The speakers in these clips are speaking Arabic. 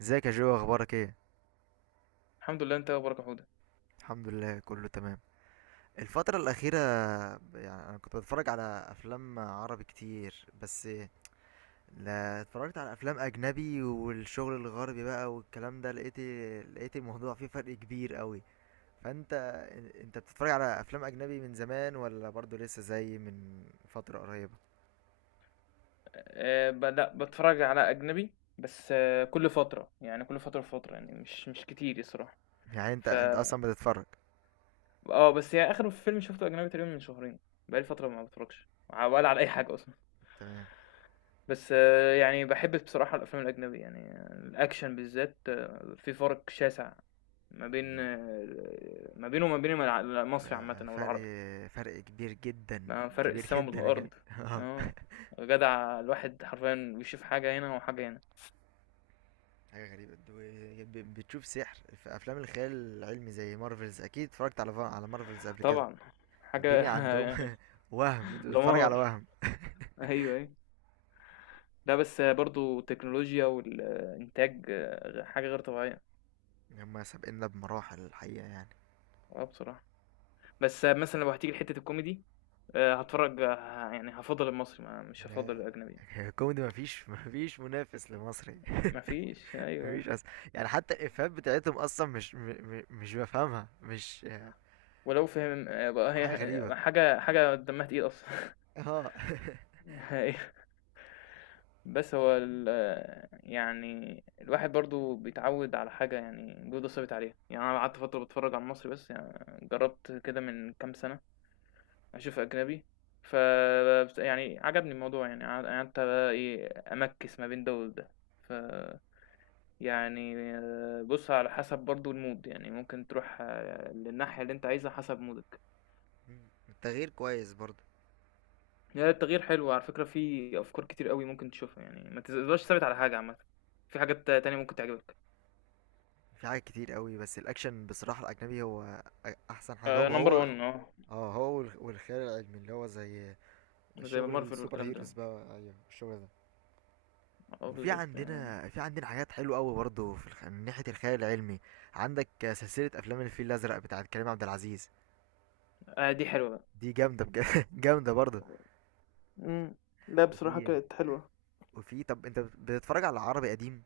ازيك يا جو؟ اخبارك ايه؟ الحمد لله، انت إيه اخبارك يا حوده؟ الحمد لله كله تمام. الفترة الأخيرة يعني أنا كنت بتفرج على أفلام عربي كتير، بس لا اتفرجت على أفلام أجنبي والشغل الغربي بقى والكلام ده، لقيت الموضوع فيه فرق كبير قوي. فأنت بتتفرج على أفلام أجنبي من زمان، ولا برضو لسه زي من فترة قريبة؟ بدأ بتفرج على اجنبي، بس كل فتره، يعني كل فتره، يعني مش كتير الصراحه. يعني أنت ف أنت أصلا بتتفرج. اه بس هي اخر فيلم شفته اجنبي تقريبا من شهرين. بقالي فتره ما بتفرجش ولا على اي حاجه اصلا. تمام. بس أه يعني بحب بصراحه الافلام الاجنبي، يعني الاكشن بالذات، في فرق شاسع ما بين ما بينه وما بين ف- المصري عامه او فرق، العربي. فرق كبير جدا، ما فرق كبير السما جدا بالارض. بجد. اه، جدع الواحد حرفيا بيشوف حاجه هنا وحاجه هنا. حاجة غريبة، بتشوف سحر في أفلام الخيال العلمي زي مارفلز. أكيد اتفرجت على مارفلز قبل كده. طبعًا، حاجة الدنيا عندهم وهم. أنت بتتفرج على دمار. وهم. أيوه، أيوه. لأ، بس برضه التكنولوجيا والإنتاج حاجة غير طبيعية. هما سابقنا بمراحل الحقيقة يعني. آه بصراحة. بس مثلًا لو هتيجي لحتة الكوميدي، هاتفرّج يعني هافضّل المصري، ما مش هافضّل لا، الأجنبي. الكوميدي مفيش منافس لمصري. ما فيش، مفيش أيوه. أصلا يعني. حتى الإفيهات بتاعتهم أصلا مش مش بفهمها، مش ولو فهم بقى هي حاجة غريبة. حاجة دمّها تقيل أصلًا. اه. أيوه. بس هو ال آه، يعني الواحد برضه بيتعوّد على حاجة، يعني جوده ثابت عليها. يعني أنا قعدت فترة باتفرّج على المصري بس، يعني جرّبت كده من كام سَنة. أشوف أجنبي، فبس يعني عجبني الموضوع، يعني قعدت بقى إيه، أمكِّس ما بين ده وده. ف يعني بُص على حسب برضه الmood، يعني ممكن تروح للناحية اللي أنت عايزها حسب مودك. التغيير كويس برضه. هي التغيير حلو على فكرة، في أفكار كتير أوي ممكن تشوفها، يعني ما تفضلش ثابت على حاجة عامةً، في حاجات تانية ممكن تعجبك. في حاجات كتير قوي، بس الأكشن بصراحة الأجنبي هو أحسن حاجة. هو number هو one، اه، هو والخيال العلمي اللي هو زي زي الشغل Marvel السوبر والكلام ده، هيروز بقى. ايوه، الشغل ده. آه وفي بالضبط يعني. عندنا في عندنا حاجات حلوه قوي برضه في من ناحيه الخيال العلمي. عندك سلسله افلام الفيل الازرق بتاعت كريم عبد العزيز. دي حلوة بقى. دي جامده بجد. جامده برضه. إمم، لأ بصراحة وفي كانت حلوة. وفي طب انت بتتفرج على عربي قديم؟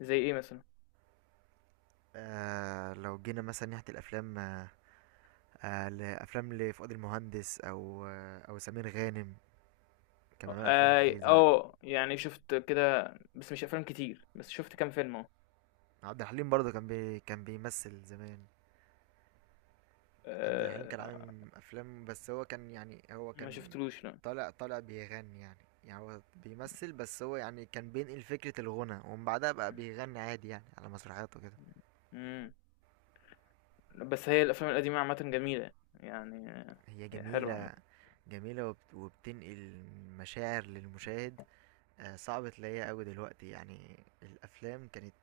زي إيه مثلًا؟ آه، لو جينا مثلا ناحيه الافلام، لافلام لفؤاد المهندس او او سمير غانم. كان بيعمل افلام آه، كتير زمان. آه، يعني شُفت كده، بس مش أفلام كتير، بس شُفت كام فيلم اهو. عبد الحليم برضه كان بيمثل زمان. عبد الحليم آه، كان عامل افلام، بس هو كان يعني هو ما كان شُفتلوش لأ. طالع بيغني يعني. يعني هو بيمثل، بس هو يعني كان بينقل فكرة الغنى، ومن بعدها بقى إمم، بيغني عادي يعني على مسرحياته كده. بس هي الأفلام القديمة عامةً جميلة، يعني آه، هي هي حلوة عامةً. جميلة، جميلة وبتنقل مشاعر للمشاهد. آه، صعب تلاقيها قوي دلوقتي يعني. الافلام كانت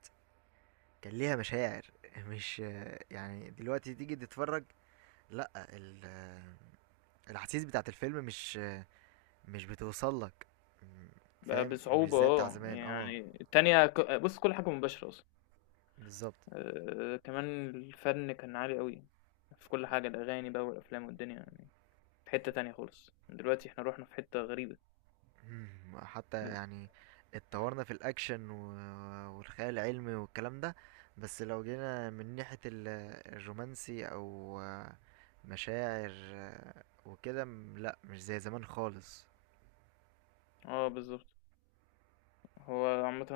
كان ليها مشاعر. مش آه، يعني دلوقتي تيجي تتفرج، لا ال- آه، الاحاسيس بتاعت الفيلم مش بتوصل لك. فاهم؟ مش بصعوبة، زي بتاع آه، زمان. اه، يعني التانية بُص كل حاجة مباشرة أصلًا. بالظبط. كمان الفن كان عالي أوي في كل حاجة، الأغاني بقى والأفلام والدنيا، يعني في حتة تانية خالص. دلوقتي إحنا رُحنا في حتة غريبة. مم، حتى إمم. يعني اتطورنا في الاكشن والخيال العلمي والكلام ده، بس لو جينا من ناحية الرومانسي او آه، مشاعر آه، وكده لا، مش زي زمان خالص. آه بالضبط. هو عامةً،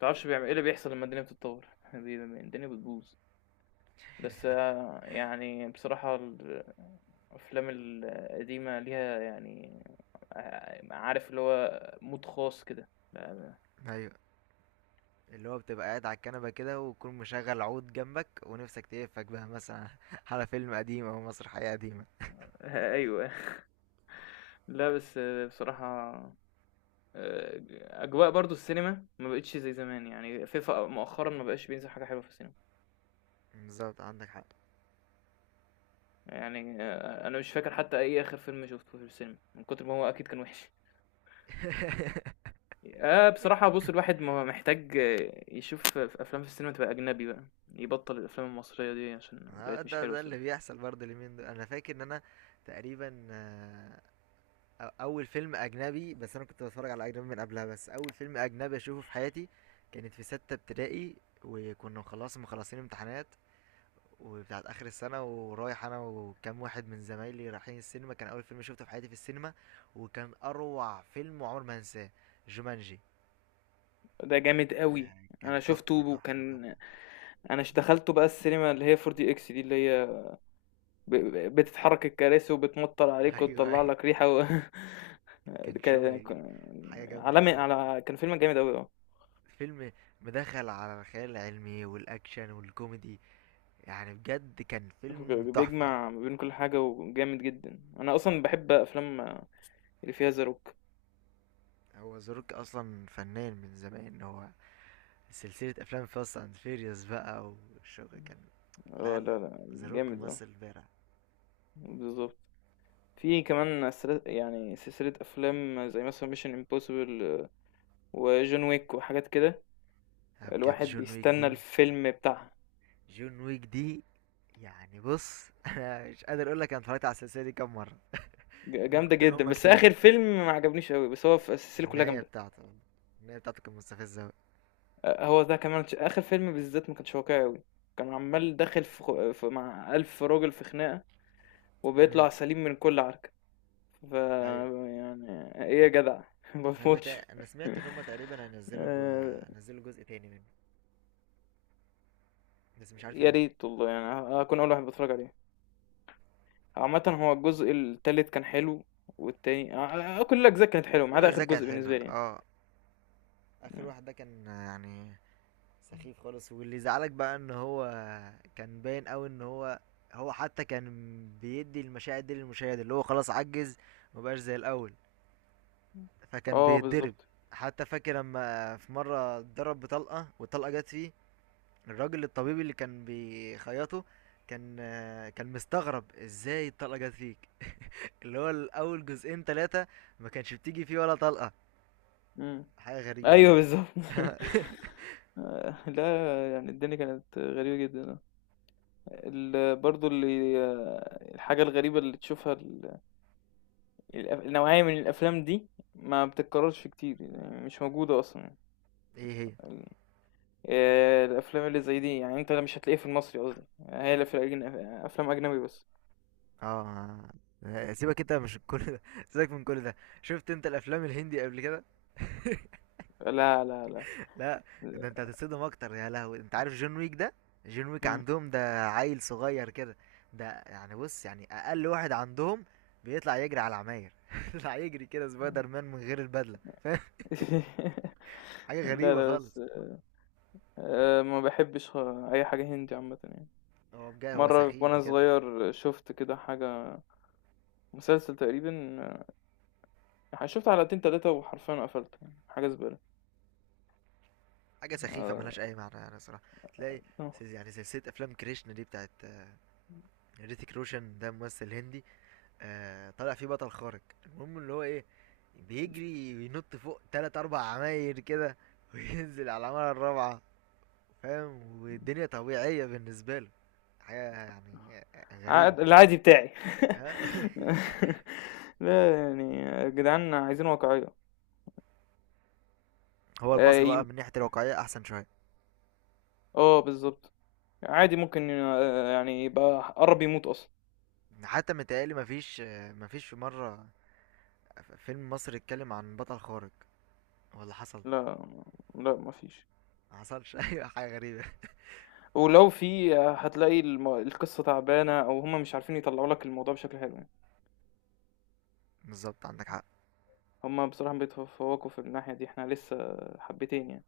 تعرفش بيعمل ايه اللي بيحصل لما الدنيا بتتطور، الدنيا بتبوظ. بس آه، يعني بصراحة الأفلام القديمة ليها يعني آه، عارف اللي هو مود خاص كده ايوه، اللي هو بتبقى قاعد على الكنبة كده وتكون مشغل عود جنبك، ونفسك تقفك بقى مثلا على فيلم قديم او مسرحية قديمة. آه، أيوه. لا بس آه، بصراحة آه، أجواء برضو السينما ما بقتش زي زمان، يعني فيفا مؤخرا ما بقاش بينزل حاجة حلوة في السينما. بالظبط، عندك حق. يعني آه، أنا مش فاكر حتى أي آخر فيلم شفته في السينما، من كتر ما هو أكيد كان وحش. آه بصراحة، بُص الواحد ما محتاج آه، يشوف في أفلام في السينما، تبقى أجنبي بقى. يبطّل الأفلام المصرية دي عشان ها، بقت مش ده حلوة ده اللي الصراحة. بيحصل برضه اليومين دول. انا فاكر ان انا تقريبا آه، اول فيلم اجنبي، بس انا كنت بتفرج على اجنبي من قبلها، بس اول فيلم اجنبي اشوفه في حياتي كانت في ستة ابتدائي. وكنا خلاص مخلصين امتحانات وبتاعت اخر السنة، ورايح انا وكام واحد من زمايلي رايحين السينما. كان اول فيلم شفته في حياتي في السينما، وكان اروع فيلم وعمر ما هنساه، جومانجي. ده جامد أوي. آه، كان أنا شُفته تحفة، تحفة، تحفة. وكان أنا دخلته بقى السينما اللي هي 4DX دي إكس دي، اللي هي ب بتتحرك الكراسي وبتمطّر عليك ايوه وتطلّع ايوه، لك ريحة. و كان ك ك شغل حاجة جامدة عالمي، بجد. على كان فيلم جامد أوي، آه. فيلم مدخل على الخيال العلمي والاكشن والكوميدي. يعني بجد كان فيلم تحفة. بيجمع ما بين كل حاجة وجامد جدًا. أنا أصلًا باحب أفلام اللي فيها The Rock. هو ذا روك اصلا فنان من زمان هو. سلسلة افلام فاست اند فيريوس بقى والشغل، كان لا آه، لا، لا، لا ذا روك جامد آه، ممثل بارع. بالضبط. في كمان يعني سلسلة أفلام زي مثلا ميشن امبوسيبل وجون ويك وحاجات كده، أنا بجد الواحد جون ويك بيستنى دي، الفيلم بتاعها. جون ويك دي يعني بص، انا مش قادر اقول لك انا اتفرجت على السلسلة دي كام مرة من جامدة كتر جدا، هما بس كتير. آخر فيلم ما عجبنيش أوي، بس هو في السلسلة كلها النهاية جامدة. بتاعته، النهاية بتاعته كانت مستفزة أوي. آه، هو ده كمان آخر فيلم بالذات ما كانش واقعي أوي. كان عمال داخل في مع ألف راجل في خناقة امم. وبيطلع سليم من كل عركة. ايوه، يعني إيه يا جدع، ما انا بموتش. انا سمعت ان هم تقريبا آه، هينزلوا جزء تاني منه، بس مش عارف يا امتى. ريت والله، يعني هكون أول واحد بتفرج عليه. عامة هو الجزء التالت كان حلو، والتاني آه، كل الأجزاء كانت حلوة ما كل عدا آخر الاجزاء كانت جزء حلوه، بالنسبة لي يعني. اه. اخر مم. واحد ده كان يعني سخيف خالص، واللي زعلك بقى ان هو كان باين قوي ان هو، هو حتى كان بيدي المشاعر دي للمشاهد، اللي هو خلاص عجز، مبقاش زي الاول، فكان اه بيتضرب. بالظبط. حتى فاكر لما في مره اتضرب بطلقه والطلقه جت فيه، الراجل الطبيب اللي كان بيخيطه كان آه، كان مستغرب ازاي الطلقة جت فيك. اللي هو الاول جزئين ثلاثة ما كانش بتيجي فيه ولا طلقة. مم. حاجة غريبة أيوه يعني. بالظبط. آه، لا، يعني الدنيا كانت غريبة جدا. برضو اللي آه، الحاجة الغريبة اللي تشوفها، النوعية من الأفلام دي ما بتتكررش كتير، يعني مش موجودة أصلا يعني. ايه هي. ال- آه، الأفلام اللي زي دي، يعني أنت مش هتلاقيها في المصري قصدي، هي اللي في أفلام أجنبي بس. اه، سيبك انت مش كل ده، سيبك من كل ده. شفت انت الافلام الهندي قبل كده؟ لا لا لا. لا، ده انت هتتصدم اكتر يا لهوي. انت عارف جون ويك ده؟ جون ويك مم. عندهم ده عيل صغير كده. ده يعني بص، يعني اقل واحد عندهم بيطلع يجري على العماير. يطلع يجري كده سبايدر مان من غير البدله، فاهم؟ حاجه لا، غريبه لا، بس خالص. ما باحبّش أي حاجة هندي عامةً يعني. هو بجد هو مرّة سخيف وأنا بجد. صغير شُفت كده حاجة، مسلسل تقريبًا، آه، شُفت حلقتين 3، وحرفيًا قفلت، يعني، حاجة زبالة. حاجه سخيفه آه، ملهاش اي معنى يعني صراحه. تلاقي آه. يعني سلسله افلام كريشنا دي بتاعت آه، ريتيك روشن. ده ممثل هندي. آه، طلع فيه بطل خارق، المهم اللي هو ايه، بيجري وينط فوق تلات اربع عماير كده، وينزل على العمارة الرابعة. فاهم؟ والدنيا طبيعية بالنسبة له. حاجة يعني غريبة عاد خالص. العادي بتاعي. ها؟ لا يعني يا جدعان عايزين واقعية. هو المصري ي بقى من ناحية الواقعية أحسن شوية. آه بالضبط. عادي ممكن يعني يبقى قرّب يموت أصلًا. حتى متهيألي مفيش آه، مفيش في مرة فيلم مصري اتكلم عن بطل خارق، ولا حصل، لا، لأ ما فيش. ما حصلش. أيوة، حاجة غريبة. ولو في هتلاقي القصة تعبانة أو هُم مش عارفين يطلّعوا لك الموضوع بشكل حلو يعني. بالظبط، عندك حق. هُم بصراحة بيتفوّقوا في الناحية دي، إحنا لسه حبّتين يعني.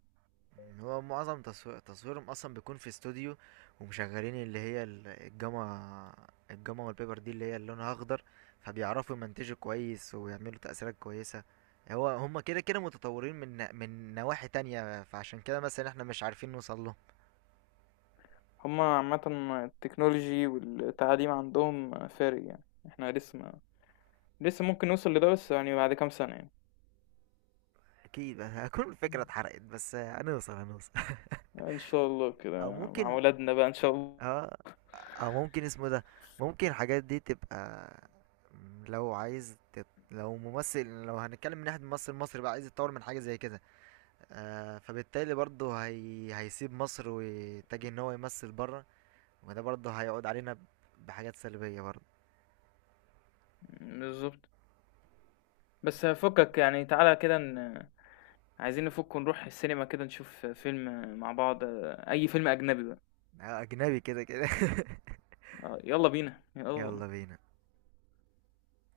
هو معظم تصوير تصويرهم اصلا بيكون في استوديو، ومشغلين اللي هي الجاما، الجاما والبيبر دي اللي هي لونها اخضر، فبيعرفوا يمنتجوا كويس ويعملوا تأثيرات كويسة. هو هما كده كده متطورين من نواحي تانية، فعشان كده مثلا احنا مش عارفين نوصل له. هُم عامةً التكنولوجي والتعليم عندهم فارق يعني، إحنا لسه ما لسه ممكن نوصل لده، بس يعني بعد كام سنة يعني. اكيد هكون الفكرة اتحرقت، بس هنوصل، هنوصل. إن شاء الله او كده مع ممكن، ولادنا بقى إن شاء الله. اه، او ممكن اسمه إيه ده، ممكن الحاجات دي تبقى، مم، لو عايز لو ممثل، لو هنتكلم من ناحية ممثل مصري بقى عايز يتطور من حاجة زي كده، آه فبالتالي برضه هيسيب مصر ويتجه ان هو يمثل بره. وده برضه هيعود علينا بحاجات سلبية برضه. بالضبط. بس فكك يعني، تعالَ كده عايزين نفُك ونروح السينما كده نشوف فيلم مع بعض، أي فيلم أجنبي بقى، آه، اجنبي كده كده. آه، يالّا بينا، آه. يلا بينا.